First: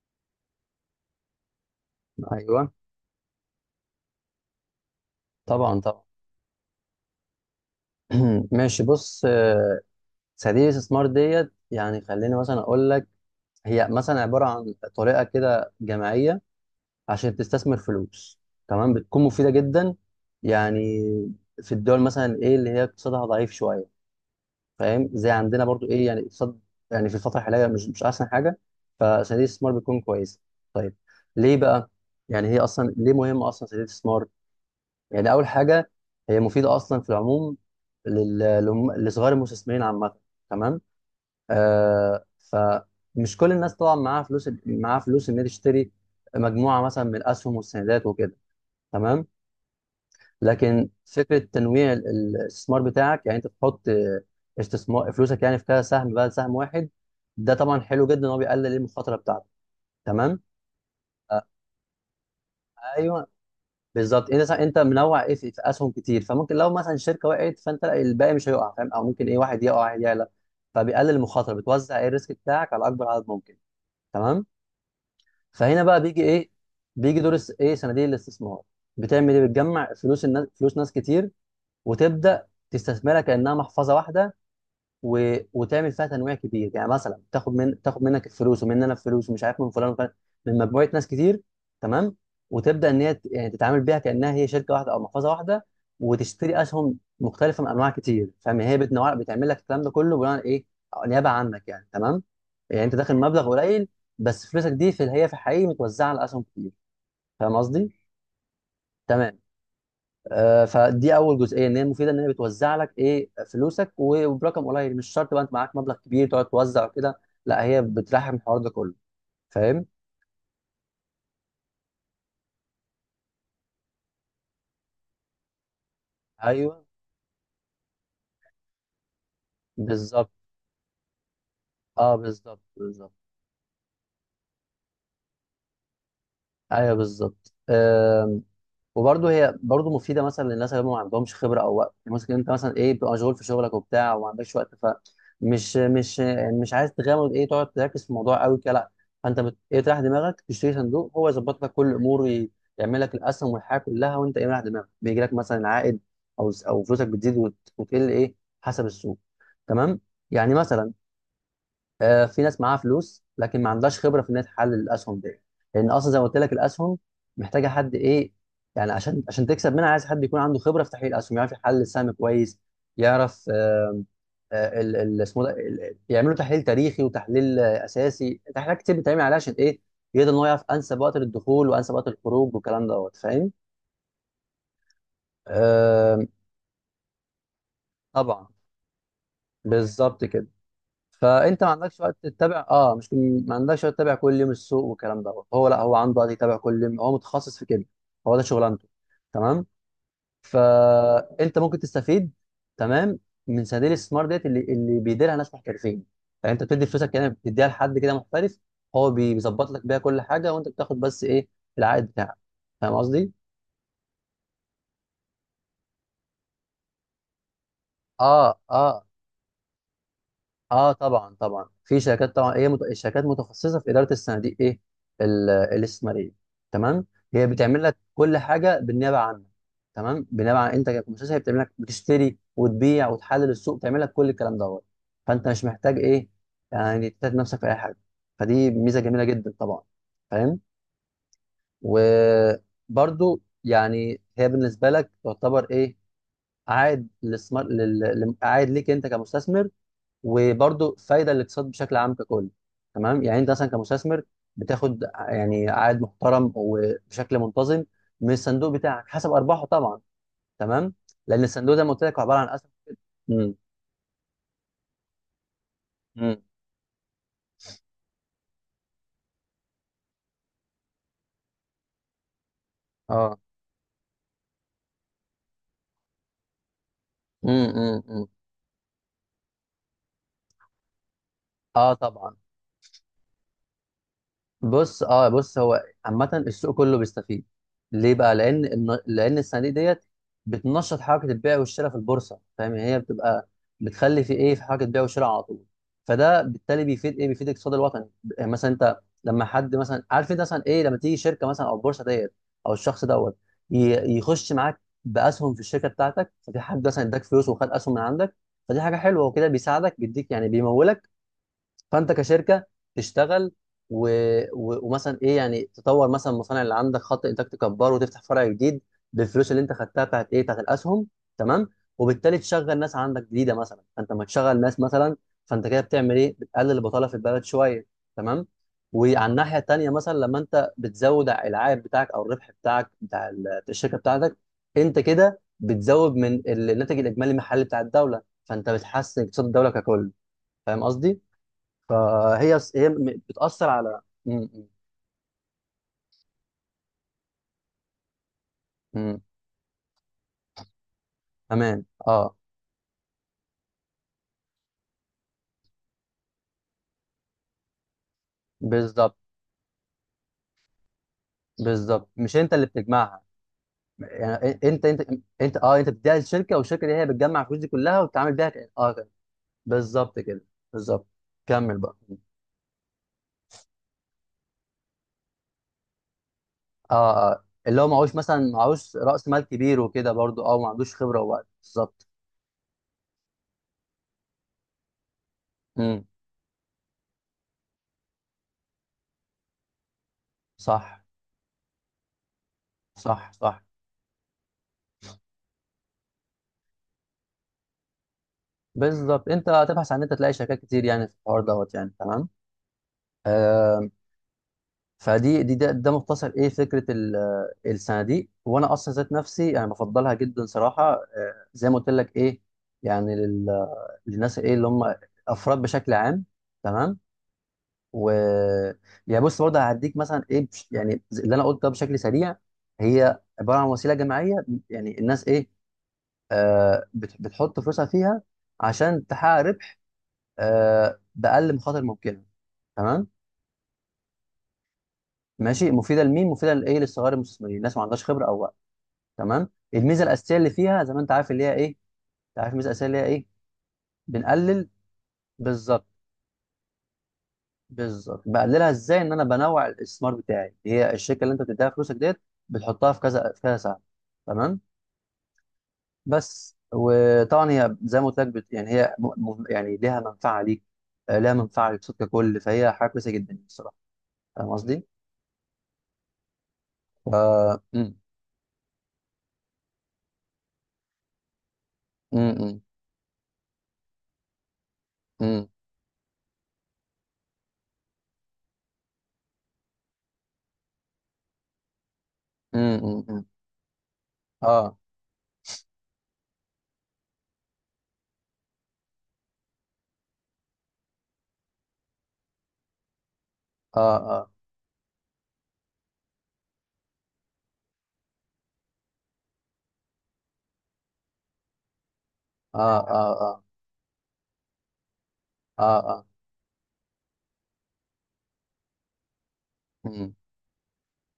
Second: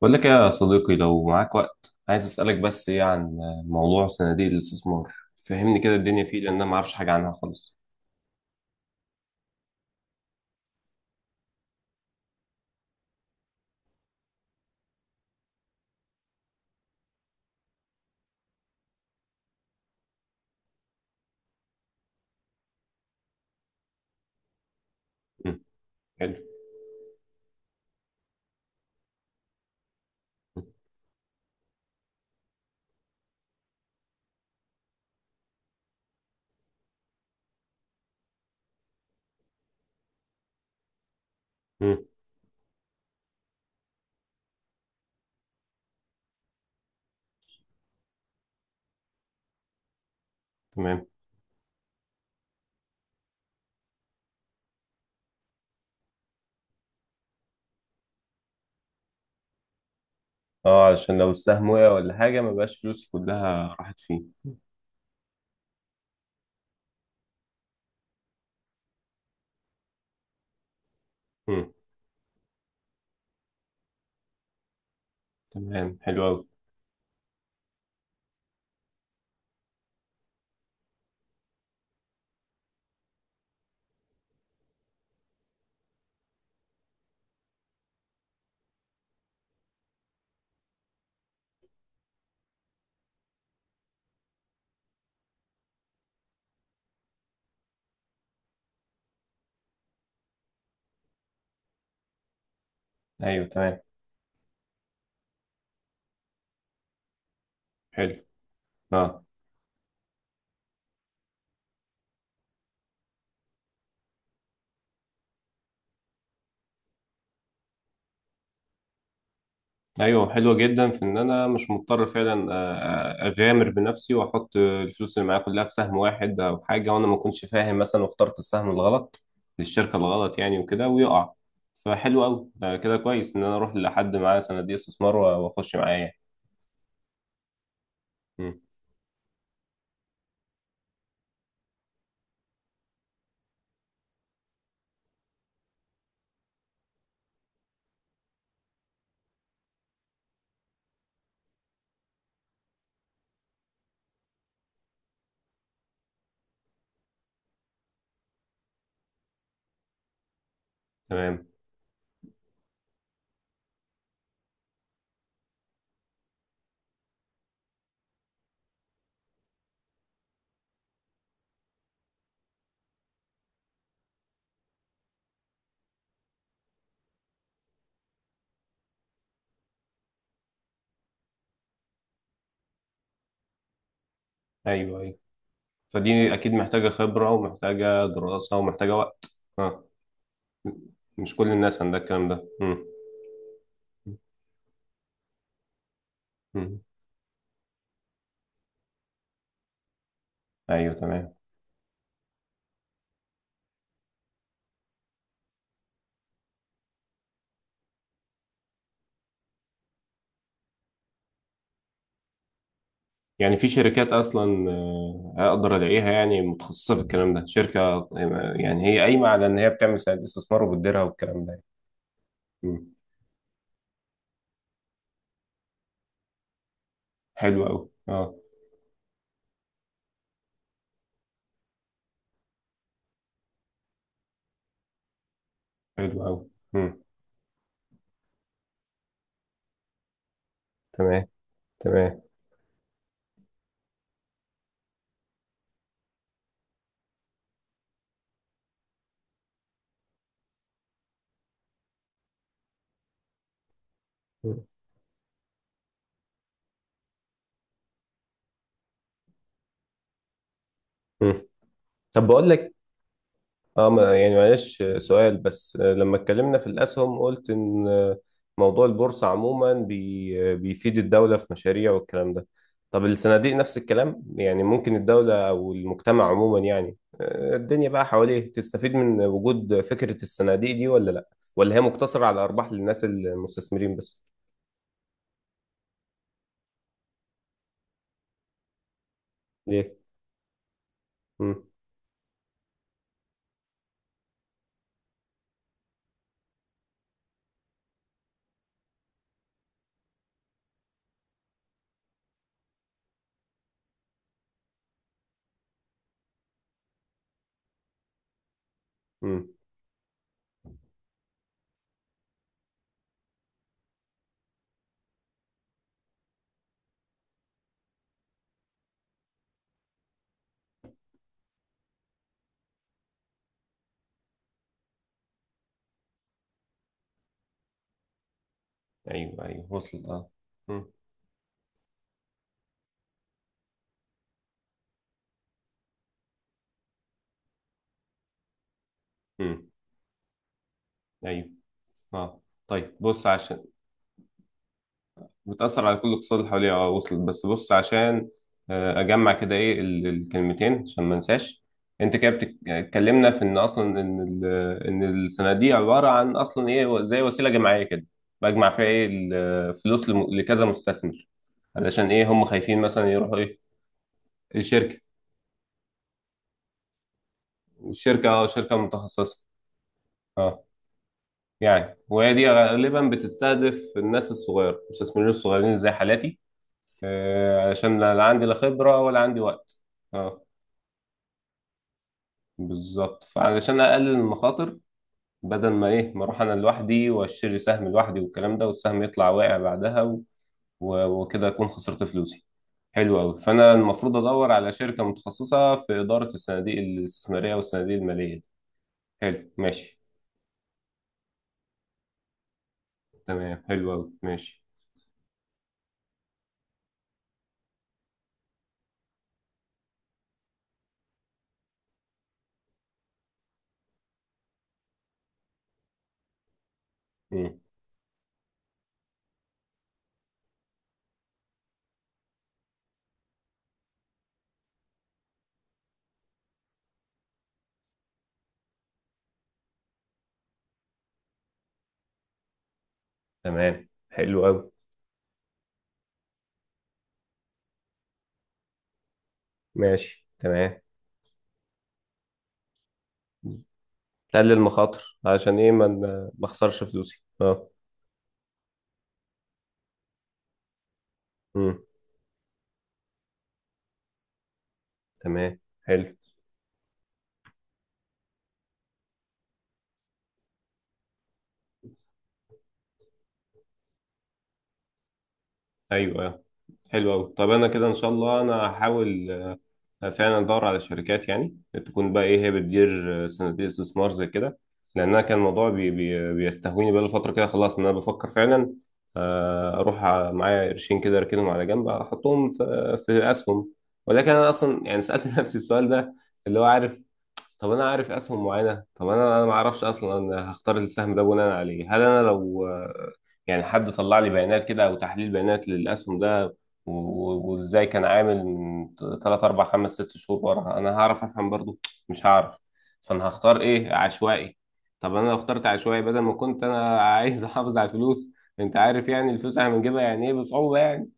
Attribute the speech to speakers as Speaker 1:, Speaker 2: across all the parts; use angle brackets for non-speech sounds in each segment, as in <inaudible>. Speaker 1: بقول لك إيه يا صديقي؟ لو معاك وقت عايز أسألك
Speaker 2: ايوه،
Speaker 1: بس إيه عن موضوع صناديق الاستثمار.
Speaker 2: طبعا
Speaker 1: فهمني كده
Speaker 2: طبعا.
Speaker 1: الدنيا فيه، لأن أنا ما أعرفش حاجة عنها خالص.
Speaker 2: <clears throat> ماشي، بص صناديق الاستثمار ديت يعني خليني مثلا اقول لك. هي مثلا عباره عن طريقه كده جماعيه عشان تستثمر فلوس. تمام. بتكون مفيده جدا يعني في الدول مثلا ايه اللي هي اقتصادها ضعيف شويه، فاهم؟ زي
Speaker 1: مم.
Speaker 2: عندنا برضو، ايه يعني
Speaker 1: حلو.
Speaker 2: اقتصاد يعني في الفتره الحاليه مش احسن حاجه، فصناديق الاستثمار بتكون كويسه. طيب، ليه بقى؟ يعني هي اصلا ليه مهمه اصلا صناديق الاستثمار؟ يعني اول حاجه، هي مفيده اصلا في العموم لصغار المستثمرين عامه. تمام.
Speaker 1: مم.
Speaker 2: آه، فمش كل الناس طبعا معاها فلوس، معاها فلوس ان هي تشتري مجموعه مثلا من الاسهم والسندات وكده. تمام. لكن
Speaker 1: تمام.
Speaker 2: فكره تنويع الاستثمار بتاعك، يعني انت تحط استثمار فلوسك يعني في كذا سهم بدل سهم واحد. ده طبعا حلو جدا ان هو بيقلل المخاطره بتاعتك. تمام.
Speaker 1: أه، علشان لو
Speaker 2: آه،
Speaker 1: السهم وقع ولا حاجة ما بقاش فلوسي
Speaker 2: ايوه
Speaker 1: كلها راحت فيه.
Speaker 2: بالظبط. انت منوع، ايه، في اسهم كتير، فممكن لو مثلا شركه وقعت فانت الباقي مش هيقع، فاهم؟ او ممكن ايه، واحد يقع واحد يعلى، فبيقلل المخاطره،
Speaker 1: مم.
Speaker 2: بتوزع ايه الريسك بتاعك على اكبر عدد ممكن. تمام. فهنا
Speaker 1: تمام،
Speaker 2: بقى بيجي
Speaker 1: حلو أوي.
Speaker 2: ايه، بيجي دور ايه صناديق الاستثمار. بتعمل ايه؟ بتجمع فلوس الناس، فلوس ناس كتير، وتبدا تستثمرها كانها محفظه واحده، وتعمل فيها تنويع كبير. يعني مثلا تاخد منك الفلوس ومن انا الفلوس ومش عارف من فلان وفلان، من مجموعه ناس كتير. تمام. وتبدا ان هي يعني تتعامل بيها كانها هي شركه واحده او محفظه واحده، وتشتري اسهم مختلفه من انواع كتير، فاهم؟ هي بتنوع، بتعمل لك الكلام ده كله بناء على ايه، نيابه عنك يعني. تمام. يعني انت داخل
Speaker 1: أيوه
Speaker 2: مبلغ
Speaker 1: تمام.
Speaker 2: قليل بس فلوسك دي في، هي في الحقيقه متوزعه على اسهم كتير، فاهم قصدي؟
Speaker 1: حلو. أه،
Speaker 2: تمام. فدي اول جزئيه، ان هي مفيده، ان هي بتوزع لك ايه فلوسك وبرقم قليل. مش شرط بقى انت معاك مبلغ كبير تقعد توزع وكده، لا، هي بترحم الحوار ده كله، فاهم؟
Speaker 1: ايوه، حلوه جدا في ان انا مش مضطر فعلا اغامر بنفسي واحط الفلوس اللي معايا كلها في سهم واحد او
Speaker 2: ايوه
Speaker 1: حاجه، وانا ما كنتش فاهم مثلا واخترت السهم الغلط للشركه
Speaker 2: بالظبط.
Speaker 1: الغلط يعني وكده ويقع.
Speaker 2: اه
Speaker 1: فحلو قوي
Speaker 2: بالظبط
Speaker 1: ده، كده
Speaker 2: بالظبط.
Speaker 1: كويس ان انا اروح لحد معاه صناديق استثمار واخش معاه يعني.
Speaker 2: ايوه بالظبط.
Speaker 1: مم.
Speaker 2: وبرضه هي برضه مفيده مثلا للناس اللي هم ما عندهمش خبره او وقت. ممكن انت مثلا ايه، بتبقى مشغول في شغلك وبتاع وما عندكش وقت، فمش مش عايز تغامر، ايه، تقعد تركز في الموضوع قوي كده، لا، فانت ايه تريح دماغك، تشتري صندوق هو يظبط لك كل الامور، يعمل لك الاسهم والحياه كلها، وانت ايه مريح دماغك، بيجي لك مثلا عائد او فلوسك بتزيد وتقل ايه حسب السوق. تمام. يعني مثلا
Speaker 1: تمام.
Speaker 2: في ناس معاها فلوس لكن ما عندهاش خبره في ان هي تحلل الاسهم دي، لان اصلا زي ما قلت لك الاسهم محتاجه حد ايه، يعني عشان تكسب منها عايز حد يكون عنده خبره في تحليل الاسهم، يعرف يحلل السهم كويس، يعرف اسمه ده يعملوا تحليل تاريخي وتحليل اساسي، تحليلات كتير بتتعمل عليها عشان ايه، يقدر ان هو يعرف انسب وقت للدخول وانسب وقت الخروج والكلام دوت، فاهم؟
Speaker 1: ايوه ايوه،
Speaker 2: آه،
Speaker 1: فدي اكيد محتاجه خبره ومحتاجه
Speaker 2: طبعا.
Speaker 1: دراسه ومحتاجه وقت. آه.
Speaker 2: بالظبط كده.
Speaker 1: مش كل
Speaker 2: فانت ما
Speaker 1: الناس
Speaker 2: عندكش
Speaker 1: عندها
Speaker 2: وقت
Speaker 1: الكلام ده.
Speaker 2: تتابع،
Speaker 1: مم.
Speaker 2: اه، مش ما عندكش وقت تتابع كل يوم السوق والكلام دوت، هو لا، هو عنده وقت يتابع
Speaker 1: مم.
Speaker 2: كل يوم، هو متخصص في كده، هو ده شغلانته. تمام.
Speaker 1: ايوه تمام.
Speaker 2: فانت ممكن تستفيد. تمام. من صناديق الاستثمار ديت اللي بيديرها ناس محترفين. يعني انت بتدي فلوسك كده، بتديها لحد كده محترف، هو بيظبط لك بيها كل حاجه، وانت بتاخد بس ايه، العائد بتاعك، فاهم قصدي؟
Speaker 1: يعني في شركات اصلا اقدر الاقيها يعني متخصصه في الكلام ده، شركه
Speaker 2: اه
Speaker 1: يعني هي
Speaker 2: اه
Speaker 1: قايمه على ان هي بتعمل سند استثمار
Speaker 2: اه.
Speaker 1: وبتديرها
Speaker 2: طبعا
Speaker 1: والكلام ده يعني.
Speaker 2: طبعا. في شركات، طبعا هي
Speaker 1: مم.
Speaker 2: الشركات متخصصه في اداره الصناديق، ايه، الاستثماريه. تمام. هي
Speaker 1: حلو
Speaker 2: بتعمل
Speaker 1: قوي،
Speaker 2: لك
Speaker 1: اه.
Speaker 2: كل حاجه بالنيابه عنك. تمام. بالنيابه عن انت كمؤسسه، هي بتعمل لك، بتشتري وتبيع وتحلل السوق، بتعمل لك كل الكلام دوت، فانت مش محتاج
Speaker 1: حلو
Speaker 2: ايه،
Speaker 1: قوي.
Speaker 2: يعني تتعب نفسك في اي حاجه، فدي ميزه جميله جدا طبعا، فاهم؟
Speaker 1: تمام. تمام.
Speaker 2: وبرده يعني هي بالنسبه لك تعتبر ايه، عائد للاستثمار، عائد ليك انت كمستثمر، وبرضه فايده للاقتصاد بشكل عام ككل. تمام. يعني انت مثلا كمستثمر
Speaker 1: مم.
Speaker 2: بتاخد يعني عائد محترم وبشكل منتظم من الصندوق بتاعك حسب ارباحه طبعا. تمام. لان
Speaker 1: مم.
Speaker 2: الصندوق زي ما قلت لك هو
Speaker 1: طب
Speaker 2: عباره عن
Speaker 1: بقول
Speaker 2: اسهم.
Speaker 1: لك،
Speaker 2: امم
Speaker 1: اه، يعني معلش سؤال بس. لما
Speaker 2: امم
Speaker 1: اتكلمنا في الأسهم قلت إن موضوع البورصة عموما بيفيد الدولة في مشاريع والكلام ده. طب
Speaker 2: اه.
Speaker 1: الصناديق نفس الكلام يعني؟ ممكن الدولة أو المجتمع عموما، يعني
Speaker 2: امم
Speaker 1: الدنيا بقى
Speaker 2: امم
Speaker 1: حواليه، تستفيد من وجود فكرة الصناديق دي ولا لأ؟ ولا هي
Speaker 2: اه
Speaker 1: مقتصرة
Speaker 2: طبعا.
Speaker 1: على أرباح للناس المستثمرين بس؟
Speaker 2: بص، اه، بص، هو عامة السوق كله بيستفيد. ليه بقى؟ لأن الصناديق
Speaker 1: ليه؟
Speaker 2: ديت بتنشط حركة البيع
Speaker 1: مم.
Speaker 2: والشراء في البورصة، فاهم؟ يعني هي بتبقى بتخلي في إيه، في حركة بيع وشراء على طول، فده بالتالي بيفيد إيه؟ بيفيد الاقتصاد الوطني. يعني مثلا أنت لما حد مثلا، عارف أنت مثلا إيه، لما تيجي شركة مثلا أو البورصة ديت أو الشخص دوت يخش معاك بأسهم في الشركة بتاعتك، ففي حد مثلا اداك فلوس وخد أسهم من عندك، فدي حاجة حلوة وكده،
Speaker 1: مم.
Speaker 2: بيساعدك، بيديك يعني، بيمولك، فانت كشركه تشتغل و... ومثلا ايه يعني تطور مثلا المصانع اللي عندك، خط انتاج تكبره، وتفتح فرع جديد بالفلوس اللي انت خدتها بتاعت ايه، بتاعت الاسهم. تمام. وبالتالي تشغل ناس عندك جديده مثلا، فانت لما تشغل ناس مثلا، فانت كده بتعمل ايه، بتقلل البطاله في البلد شويه. تمام. وعلى
Speaker 1: ايوه
Speaker 2: الناحيه
Speaker 1: ايوه
Speaker 2: التانيه،
Speaker 1: وصلت،
Speaker 2: مثلا
Speaker 1: اه.
Speaker 2: لما انت
Speaker 1: مم.
Speaker 2: بتزود العائد بتاعك او الربح بتاعك بتاع الشركه بتاعتك، انت كده بتزود من الناتج الاجمالي المحلي بتاع الدوله، فانت بتحسن اقتصاد
Speaker 1: مم.
Speaker 2: الدوله ككل، فاهم قصدي؟
Speaker 1: ايوه. اه.
Speaker 2: فهي هي
Speaker 1: طيب بص عشان
Speaker 2: بتأثر على م- م-
Speaker 1: بتأثر على كل الاقتصاد اللي حواليها، اه وصلت. بس بص عشان
Speaker 2: م.
Speaker 1: أجمع كده إيه الكلمتين عشان ما انساش.
Speaker 2: تمام.
Speaker 1: أنت كده
Speaker 2: اه
Speaker 1: اتكلمنا في إن أصلا إن إن السنة دي عبارة عن أصلا إيه، زي وسيلة جماعية كده. بجمع فيها إيه؟
Speaker 2: بالظبط
Speaker 1: الفلوس لكذا مستثمر.
Speaker 2: بالظبط.
Speaker 1: علشان إيه؟
Speaker 2: مش
Speaker 1: هم
Speaker 2: انت اللي
Speaker 1: خايفين مثلا
Speaker 2: بتجمعها،
Speaker 1: يروحوا إيه؟
Speaker 2: يعني إ- انت
Speaker 1: الشركة.
Speaker 2: انت انت، اه، انت بتديها للشركه، والشركه دي هي بتجمع الفلوس دي كلها
Speaker 1: الشركة،
Speaker 2: وبتتعامل
Speaker 1: اه،
Speaker 2: بيها
Speaker 1: شركة
Speaker 2: اه كده.
Speaker 1: متخصصة.
Speaker 2: بالظبط كده.
Speaker 1: اه.
Speaker 2: بالظبط. كمل
Speaker 1: يعني
Speaker 2: بقى.
Speaker 1: وهي دي غالبا بتستهدف الناس الصغيرة، المستثمرين الصغيرين زي حالاتي.
Speaker 2: اه اه، اللي هو
Speaker 1: علشان
Speaker 2: معهوش
Speaker 1: لا لا عندي
Speaker 2: مثلا،
Speaker 1: لا
Speaker 2: معهوش
Speaker 1: خبرة ولا
Speaker 2: رأس
Speaker 1: عندي
Speaker 2: مال
Speaker 1: وقت.
Speaker 2: كبير وكده،
Speaker 1: اه.
Speaker 2: برضو اه ما عندوش خبره ووقت، بالظبط.
Speaker 1: بالظبط. فعلشان اقلل المخاطر، بدل ما
Speaker 2: امم
Speaker 1: ايه ما اروح انا لوحدي واشتري سهم لوحدي والكلام ده والسهم يطلع واقع بعدها
Speaker 2: صح
Speaker 1: وكده اكون خسرت فلوسي. حلو
Speaker 2: صح
Speaker 1: قوي.
Speaker 2: صح.
Speaker 1: فانا المفروض ادور على شركه متخصصه في اداره الصناديق الاستثماريه والصناديق الماليه دي.
Speaker 2: بالظبط. انت
Speaker 1: حلو،
Speaker 2: هتبحث عن
Speaker 1: ماشي.
Speaker 2: إن انت تلاقي شركات كتير يعني في الحوار دوت يعني. تمام.
Speaker 1: تمام، حلو
Speaker 2: آه،
Speaker 1: قوي، ماشي.
Speaker 2: ده مختصر ايه فكره الصناديق، وانا اصلا ذات نفسي انا بفضلها جدا صراحه. زي ما قلت لك ايه، يعني للناس ايه اللي هم افراد بشكل عام. تمام.
Speaker 1: مم.
Speaker 2: و يعني بص برضه هديك مثلا ايه يعني زي اللي انا قلته ده بشكل سريع. هي عباره عن وسيله جماعيه، يعني الناس ايه، بتحط فلوسها فيها عشان تحقق ربح باقل مخاطر ممكنه. تمام.
Speaker 1: تمام، حلو قوي،
Speaker 2: ماشي، مفيده لمين، مفيده لايه؟ للصغار المستثمرين، الناس ما عندهاش خبره او. تمام. الميزه
Speaker 1: ماشي.
Speaker 2: الاساسيه اللي
Speaker 1: تمام.
Speaker 2: فيها زي ما انت عارف اللي هي ايه، انت عارف الميزه الاساسيه اللي هي ايه،
Speaker 1: تقلل
Speaker 2: بنقلل.
Speaker 1: المخاطر عشان ايه،
Speaker 2: بالظبط.
Speaker 1: ما ما اخسرش فلوسي، اه.
Speaker 2: بالظبط. بقللها ازاي، ان انا بنوع الاستثمار بتاعي. هي الشركه اللي انت بتديها
Speaker 1: مم.
Speaker 2: فلوسك ديت بتحطها في كذا، في كذا سهم. تمام.
Speaker 1: تمام، حلو.
Speaker 2: بس. وطبعا هي زي ما قلت لك يعني هي يعني ليها منفعه ليك، ليها منفعه للصوت ككل، فهي حاجه كويسه جدا يعني الصراحه، فاهم قصدي؟
Speaker 1: ايوه.
Speaker 2: ف
Speaker 1: حلو أوي. طب أنا كده إن
Speaker 2: امم
Speaker 1: شاء الله أنا هحاول فعلا أدور على شركات يعني تكون بقى إيه، هي
Speaker 2: امم
Speaker 1: بتدير صناديق استثمار زي كده. لأن أنا كان
Speaker 2: امم
Speaker 1: الموضوع بي بي بيستهويني بقى فترة كده، خلاص إن أنا بفكر فعلا معايا قرشين كده أركنهم على جنب، أحطهم
Speaker 2: امم.
Speaker 1: في أسهم. ولكن أنا
Speaker 2: اه
Speaker 1: أصلا يعني سألت <laughs> نفسي السؤال ده، اللي هو عارف. طب انا عارف اسهم معينه، طب انا ما اعرفش اصلا. انا هختار السهم ده بناء على ايه؟ هل انا لو يعني حد
Speaker 2: اه
Speaker 1: طلع
Speaker 2: اه
Speaker 1: لي بيانات كده او تحليل بيانات للاسهم ده وازاي كان عامل من 3 4 5 6 شهور ورا، انا هعرف افهم برضو؟ مش هعرف.
Speaker 2: اه اه
Speaker 1: فانا
Speaker 2: اه.
Speaker 1: هختار ايه؟ عشوائي. طب انا لو اخترت
Speaker 2: اه,
Speaker 1: عشوائي
Speaker 2: آه.
Speaker 1: بدل ما كنت انا عايز <laughs> احافظ على الفلوس. انت عارف يعني الفلوس احنا بنجيبها
Speaker 2: مم.
Speaker 1: يعني ايه، بصعوبه يعني.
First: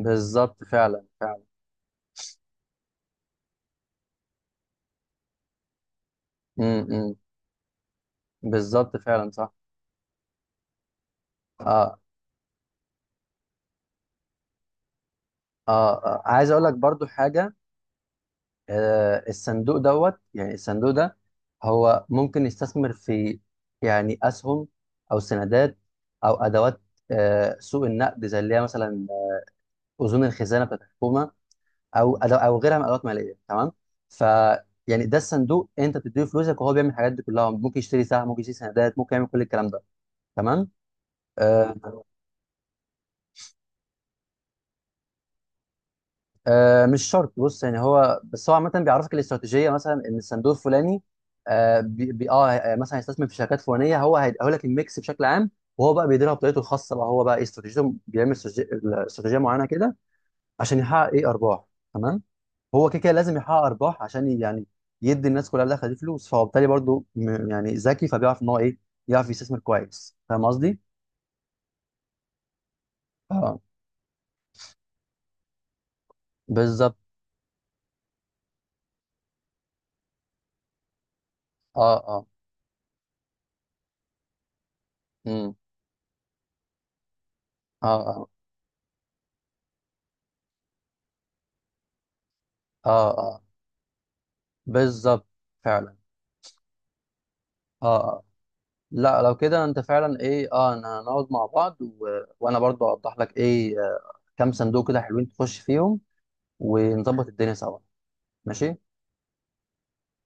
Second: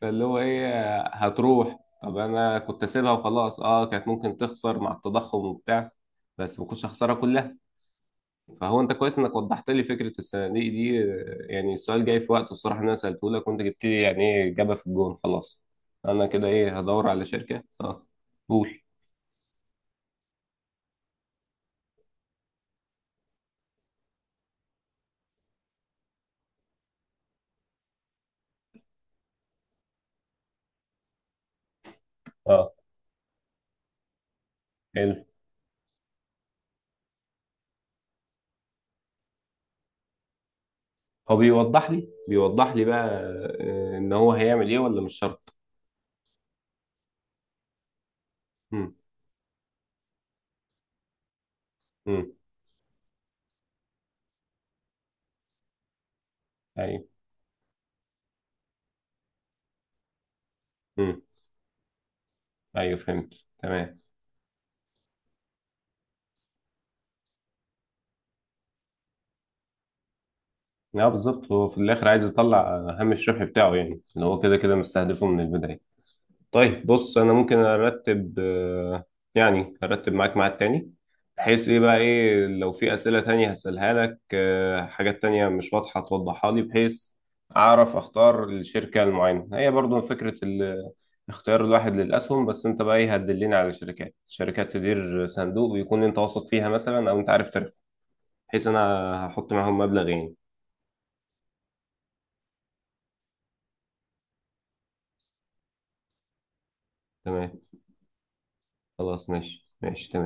Speaker 1: فاللي هو ايه،
Speaker 2: فعلا فعلا.
Speaker 1: هتروح. طب انا كنت اسيبها وخلاص، اه، كانت ممكن تخسر مع التضخم وبتاع، بس ما كنتش
Speaker 2: امم
Speaker 1: اخسرها
Speaker 2: امم.
Speaker 1: كلها. فهو انت
Speaker 2: بالظبط
Speaker 1: كويس
Speaker 2: فعلا
Speaker 1: انك
Speaker 2: صح.
Speaker 1: وضحت لي فكره الصناديق دي. يعني
Speaker 2: آه
Speaker 1: السؤال جاي في وقته الصراحه، إن انا سالته لك وانت جبت لي يعني ايه اجابه في الجون. خلاص
Speaker 2: آه،
Speaker 1: انا كده
Speaker 2: عايز اقول لك
Speaker 1: ايه،
Speaker 2: برضو
Speaker 1: هدور على
Speaker 2: حاجه.
Speaker 1: شركه، اه. قول.
Speaker 2: الصندوق دوت، يعني الصندوق ده هو ممكن يستثمر في يعني اسهم او سندات او ادوات سوق النقد، زي اللي هي مثلا اذون الخزانه بتاعت الحكومه، او أدو او
Speaker 1: اه.
Speaker 2: غيرها من ادوات ماليه. تمام. ف يعني
Speaker 1: حلو.
Speaker 2: ده الصندوق، انت بتديله فلوسك وهو بيعمل الحاجات دي كلها، ممكن يشتري سهم، ممكن يشتري سندات، ممكن يعمل كل الكلام ده. تمام.
Speaker 1: هو
Speaker 2: آه،
Speaker 1: بيوضح لي، بيوضح لي بقى ان هو هيعمل ايه ولا مش شرط؟
Speaker 2: آه مش شرط. بص، يعني هو بس هو عامة
Speaker 1: امم.
Speaker 2: بيعرفك الاستراتيجية، مثلا ان الصندوق الفلاني آه بي بي
Speaker 1: امم.
Speaker 2: اه آه، مثلا هيستثمر في شركات فلانية، هو هيقول لك الميكس بشكل عام، وهو بقى بيديرها بطريقته الخاصة
Speaker 1: ايوه.
Speaker 2: بقى، هو بقى إيه استراتيجيته، بيعمل استراتيجية معينة كده عشان يحقق
Speaker 1: امم.
Speaker 2: ايه ارباح. تمام. هو
Speaker 1: ايوه،
Speaker 2: كده كده
Speaker 1: فهمت.
Speaker 2: لازم يحقق
Speaker 1: تمام.
Speaker 2: ارباح عشان يعني يدي الناس كلها اللي خدت فلوس، فهو بالتالي برضه يعني ذكي، فبيعرف ان هو ايه، يعرف يستثمر كويس، فاهم قصدي؟
Speaker 1: اه بالظبط، هو في الاخر عايز يطلع هامش الربح
Speaker 2: اه
Speaker 1: بتاعه يعني، اللي هو كده كده مستهدفه من البدايه. طيب
Speaker 2: بالظبط.
Speaker 1: بص، انا ممكن ارتب يعني ارتب معاك ميعاد تاني، بحيث ايه
Speaker 2: اه
Speaker 1: بقى،
Speaker 2: اه.
Speaker 1: ايه لو في اسئله تانية هسألها لك حاجات تانية
Speaker 2: امم
Speaker 1: مش واضحه توضحها لي، بحيث
Speaker 2: اه
Speaker 1: اعرف
Speaker 2: اه
Speaker 1: اختار الشركه المعينه. هي برضو فكره اختيار الواحد للاسهم. بس انت بقى
Speaker 2: اه
Speaker 1: ايه،
Speaker 2: اه
Speaker 1: هتدلني على شركات
Speaker 2: بالظبط
Speaker 1: تدير صندوق
Speaker 2: فعلا.
Speaker 1: ويكون انت واثق فيها مثلا او انت عارف تاريخها،
Speaker 2: اه آه.
Speaker 1: بحيث انا
Speaker 2: لا لو
Speaker 1: هحط
Speaker 2: كده
Speaker 1: معاهم
Speaker 2: انت
Speaker 1: مبلغ
Speaker 2: فعلا
Speaker 1: يعني.
Speaker 2: ايه، اه انا نقعد مع بعض وانا برضو اوضح لك ايه، كام صندوق كده حلوين تخش فيهم، ونظبط الدنيا
Speaker 1: تمام.
Speaker 2: سوا. ماشي.
Speaker 1: خلاص ماشي، ماشي تمام.